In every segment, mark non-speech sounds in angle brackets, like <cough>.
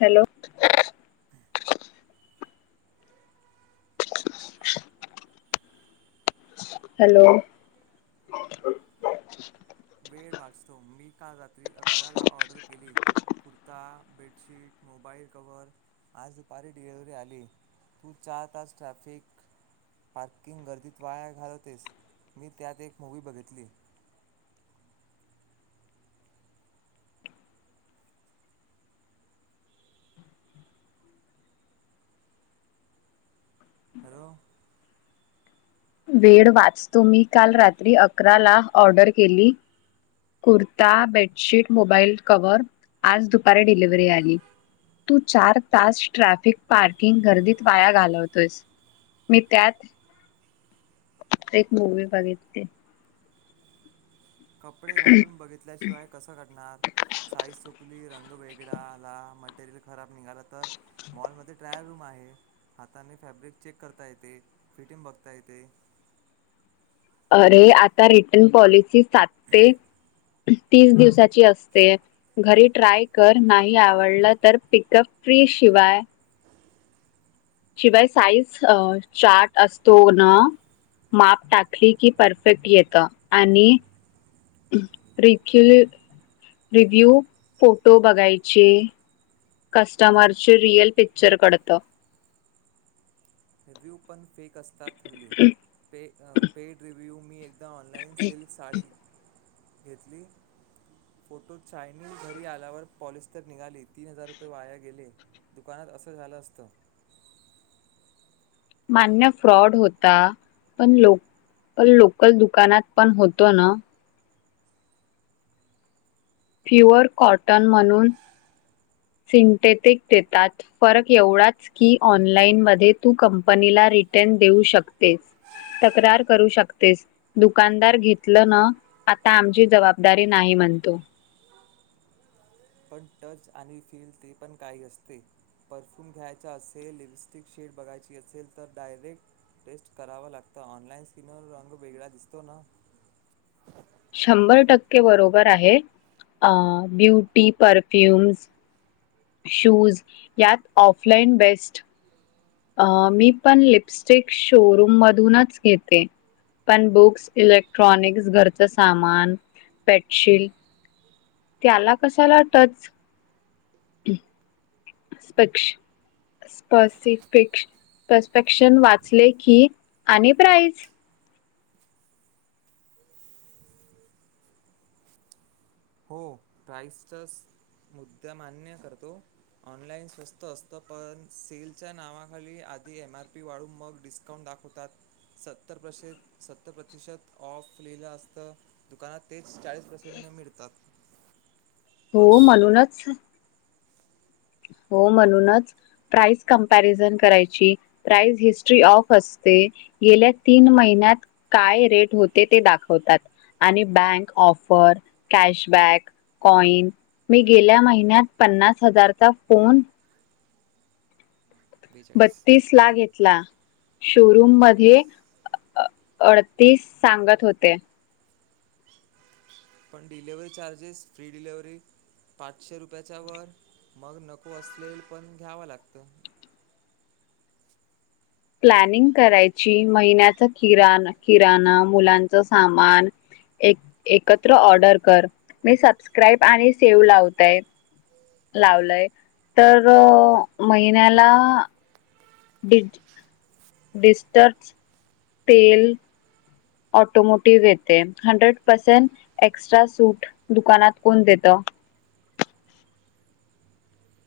Hello, hello. मी वाचतो मी काल रात्री अकराला ऑर्डर केली कुर्ता बेडशीट मोबाईल कवर आज दुपारी डिलव्हरी आली तू चार तास ट्रॅफिक पार्किंग गर्दीत वाया घालवतेस मी त्यात एक मूवी बघितली. हॅलो. वेळ वाचतो मी काल रात्री अकरा ला ऑर्डर केली कुर्ता, बेडशीट, मोबाईल कव्हर आज दुपारी डिलिव्हरी आली तू चार तास ट्रॅफिक पार्किंग गर्दीत वाया घालवतोयस मी त्यात एक मूवी बघितली. कपडे घालून बघितल्याशिवाय कस घडणार साईज चुकली रं वेगळा आला, मटेरियल खराब निघाल तर मॉलमध्ये ट्रायल रु वाहे हाताने फॅब्रिक चेक करता येते, फिटिंग बघता येते. अरे आता रिटन पॉलिसी सात ते तीस दिवसाची असते घरी ट्राय कर नाही आवडलं तर पिकअप फ्री शिवाय शिवाय साईज अ चार्ट असतो ना माप टाकली की परफेक्ट येत आणि <unintelligible> थ रिव्यू रिव्ह्यू फो तो बघायचे कस्टमरचे रिअल पिक्चर कडत. रिव्यू पन फेक कस्तात त हल्ली पे पेड रिव्ह्यू मी एक ऑनलाईन सिल्क साडी घेतली फोटो चाायनी घरी आल्यावर पॉलिस्टर निघाली तीन हजार रुपये वाया गेले दुकानात असं झालं असतं. मान्य फ्रॉड होता पण पण लोकल दुकानात पण होतो ना? प्युअर कॉटन म्हणून सिंटेटिक देतात फरक एवढाच की ऑनलाईन मध्ये तू कंपनीला रिटर्न देऊ शकतेतक्रार करू शकते दुकानदार घेतलं न आता आमची जबाबदारी नाही म्हणतो. पण टच आणि फील ते पण काही असते परफ्यूम घ्यायचा असेल लिपस्टिक शेड बघायची असेल तर डायरेक्ट टेस्ट करावा लागत ऑनलाइन स्किनवर रंग वेगळा दिसतो ना. शंभर टक्के बरोबर आहे अ ब्युटी परफ्युम्स. शूज यात ऑफलाइन बेस्ट. अ मी पण लिपस्टिक शोरूम मधूनच घेते. पण बुक्स इलेक्ट्रॉनिक्स घरचं सामान पेटशीट त्याला कशाला टच. <unintelligible> हो प्राइसचा मुद्दा मान्य करतो ऑनलाइन स्वस्त असत पण सेलच्या नावाखाली आधी एम आरपी वाढून मग डिस्काउंट दाखवतात सत्तर प्रसे सत्तर प्रतिशत ऑफ लिहिलं असत दुकानात तेच चाळीस पर्सेंट न मिळ हो म्हणूनच हो म्हणूनच प्राइज कमपॅरिझन करायची प्राइस हिस्ट्री ऑफ असते गेल्या तीन महिन्यात काय रेट होते ते दाखवतात आणि बँक ऑफर कॅशबॅक, कॉइन मी गेल्या महिन्यात पन्नास हजार चा फोन बेचाळीस बत्तीस ला <unintelligible> शोरूम बेचाळीस मध्ये अडतीस सांगत होते. पण डिलिव्हरी चार्जेस फ्री डिलेिव्हरी पाचशे रुपयाच्या वर मग नको असलेल पण घ्याव लागतं. प्लॅनिंग करायची महिन्याच किराण किराणा मुलांच सामान एक एकत्र ऑर्डर कर मी सबस्क्राईब आणि सेव्ह लावतय लावलय तर महिन्याला <unintelligible> डिस्टर् पेल ऑटोमोटिव्ह येते हंड्रेड पर्सेंट एक्स्ट्रा सूट दुकानात कोण देतं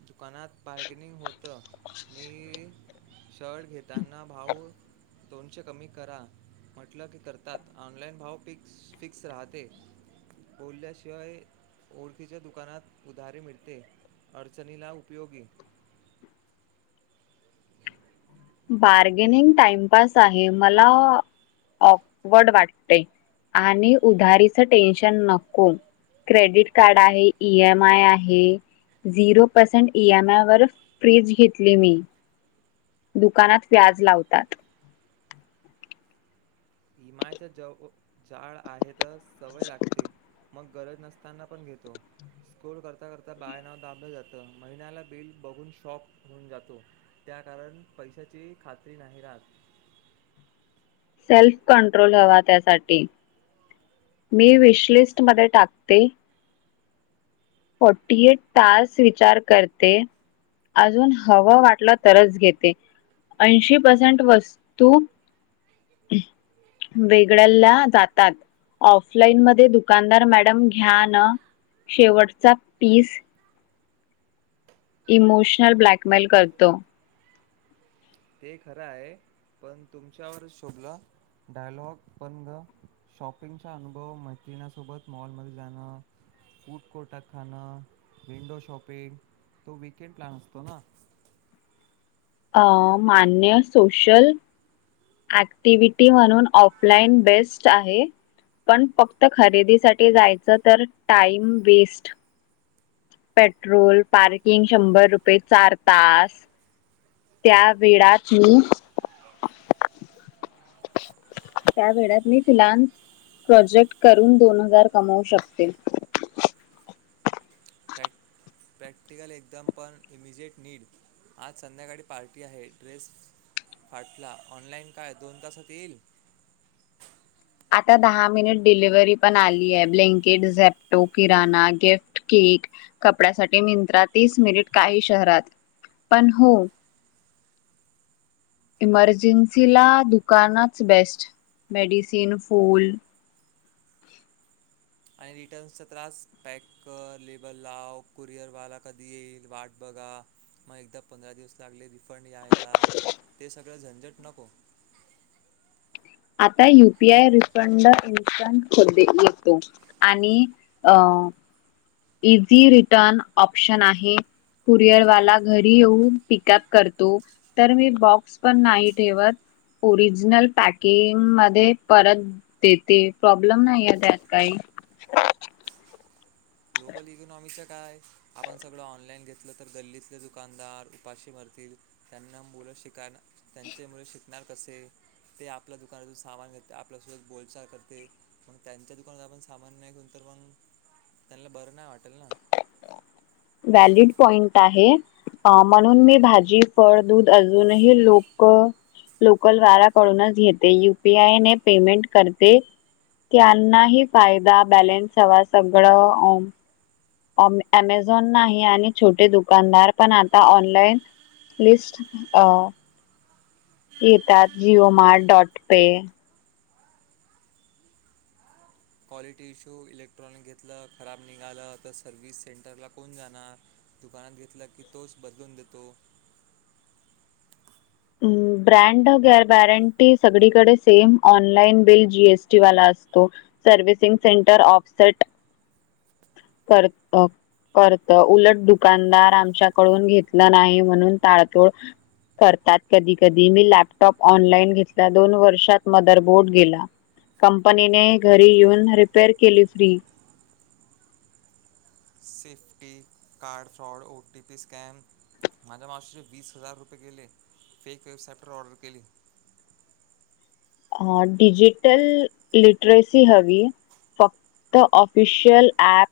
दुकानात बार्गेनिंग होत न शर्ट घेताना भाव दोनशे कमी करा म्हटलं की करतात ऑनलाईन भाव फिक्स राहते बोलल्याशिवाय ओळखीच्या दुकानात उधारी मिळते. <unintelligible> बार्गेनिंग टाइमपास आहे मला ऑकवर्ड वाटते आणि उधारीच टेन्शन नको क्रेडिट कार्ड आहे ई एम आय आहे. झिरो पर्सेंट ईम आय वर फ्रीज घेतली मी. दुकानात व्याज लावतात. इमायच्या ज जाळ आहे तर सवय लागते मग गरज नसताना पण घेतो स्कोर करता करता बाय नाव दाबलं जातं महिन्याला बिल बघून शॉक होऊन जातो त्या कारण पैशाची खात्री नाही राहत. सेल्फ कंट्रोल हवा त्यासाठी मी विशलिस्ट मध्ये टाकते. फोर्टी एट तास विचार करते अजून हवं वाटलं तरच घेते ऐंशी पेरसेन्ट वस्तू वेगळला जातात ऑफलाईन मध्ये दुकानदार मॅडम घ्या न शेवट. <unintelligible> इमोशनल ब्लॅकमेल करतो. ते खरं आहे. पण तुमच्यावरच शोभलं डायलॉग पण ग शॉपिंगचा अनुभव मैत्रिणीसोबत मॉल मध्ये जाणं फूट कोटा खाणं विंडो शॉपिंग तो वकेंड प्लान असतो ना. अं मान्य सोशल ऍक्टिव्हटी म्हणून ऑफलाइन बेस्ट आहे पण फक्त खरेदीसाठी जायचं तर टाइम वेस्ट, पेट्रोल, पार्किंग शंभर रुपये चार तास त्या वेळात मी त्यावेेळात मी फिलान्स प्रोजेक्ट करून दोन हजार कमावू शकते. प्रॅक्टिकल एकदम पण इमिजिएट नीड आज संध्याकाळी पार्टी आहे ड्रेस फाटला ऑनलाइन काय दोन तासात येईल? आता दहा मिनिट डिलिव्हरी पण आली आहे ब्लिंकीट, झेप्टो, किराणा, गिफ्ट, केक, कपड्यासाठी मिंत्रा तीस मिनिट काही शहरात पण हो.. इमर्जन्सीला दुकानाच बेस्ट मेडिसिन, फूल आणि रिटर्नचा त्रास पॅक लेबल लाव कुरिअर वाला कधी येईल वाट बघा मग एकदा पंधरा दिवस लागले. पण यायला ते झंझट नको. आता युपीआय रिफंड इनस्टंट कॅशबॅक येतो आणि अ इझी रिटर्न ऑप्शन आहे कुरिअरवाला घरी येऊन पिकअप करतो. तर मी बॉक्स पण नाही ठेवत ओरिजिनल पॅकिंग मध्ये परत देते प्रॉब्लेम नाही आहे त्यात काही. लोकल इकॉनॉमीकच काय आपण सगळं ऑनलाईन घेतलं तर गल्लीतले दुकानदार उपाशी मरतील त्यांना मुलं शिक त्यांच्या मुल शिकणार कसे ते आपल्या दुकानातून सामान घेत आपल्यासोबत बोलचाल करते मग त्यांच्या दुकानात आपण सामान नाही घेऊ तर मग त्यांना बरं नाय वाटणार. व्हॅलिड पॉइंट आहे म्हणून मी भाजी फळ दूध अजूनही लोक लोकल वाल्याकडूनच घेते युपीआय ने पेमेंट करते त्यांनाही फायदा बॅलेन्स हवा सगळं. अमेझॉन नाही आणि छोटे दुकानदार पण आता ऑनलाइन लिस्ट अ येतात जिओमार्ट डॉट पे क्वालिटी इश्यू. इलेक्ट्रॉनिक घेतलं, खराब निघालं तर सर्व्हिस सेंटरला कोण जाणार? दुकानात घेतलं की तोच बदलून देतो. ब्रँड <unintelligible> कधी कधी मी लॅपटॉप ऑनलाईन घेतला. दोन वर्षात मदर बोर्ड गेला, कंपनीने घरी येऊन रिपेअर केला. Safety, card fraud, O T P scam माझ्या मावशीचे वीस हजार रुपये गेले. फेक वेबसाईटवर ऑर्डर केली. अ डिजिटल लिटरसी हवी फक्त ऑफिशियल ऍप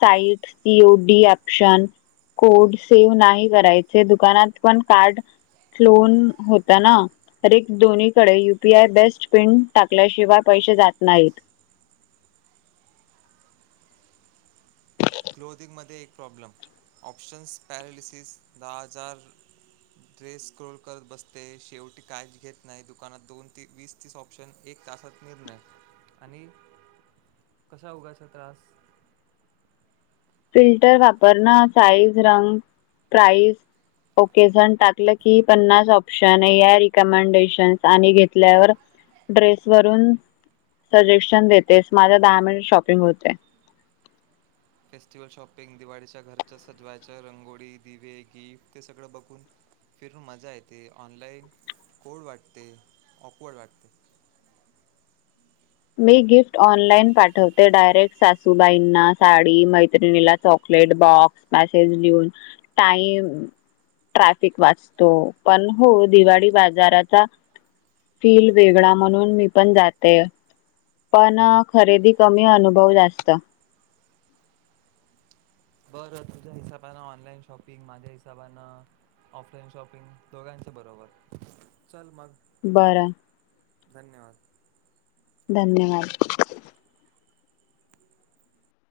साईट <unintelligible> <unintelligible> क्लोदिंगमध्ये एक प्रॉब्लेम. ऑप्शन्स, पॅरलिसिस, दहा हजार ड्रेस स्क्रोल करत बसते. शेवटी कायच घेत नाही. दुकानात दोन ते वीस तीस ऑप्शन, एक तासात निर्णय. आणि कशा उगाचच त्रास फिल्टर वापर ना साइज, रंग, प्राइस, ओकेजन टाकलं की पन्नास ऑप्शन्स या रिकमेंडेशन्स आणि घेतल्यावर ड्रेसवरून सजेशन देतेस. माझ्या दहा मिनिट शॉपिंग होते. फेस्टिवल शॉपिंग, दिवाळीच्या घरच्या सजवायच्या रंगोळी, दिवे, गिफ्ट ते सगळं बघून फिरून मजा येते. ऑनलाइन ओड वाटते, ऑकवर्ड वाटते. मी गिफ्ट ऑनलाईन पाठवते डायरेक्ट सासूबाईंना साडी, मैत्रिणीला चॉकलेट बॉक्स मॅसेज लिहून टाईम, ट्रॅफिक वाचतो. पण हो, दिवाळी बाजाराचा फील वेगळा म्हणून मी पण जाते. पण खरेदी कमी, अनुभव जास्त. बरं, तुझ्या हिसाबान ऑनलाईन शॉपिंग, माझ्या हिसाबान ऑफलाईन शॉपिंग दोघांच बरोबर. चल मग. बरं. धन्यवाद. धन्यवाद.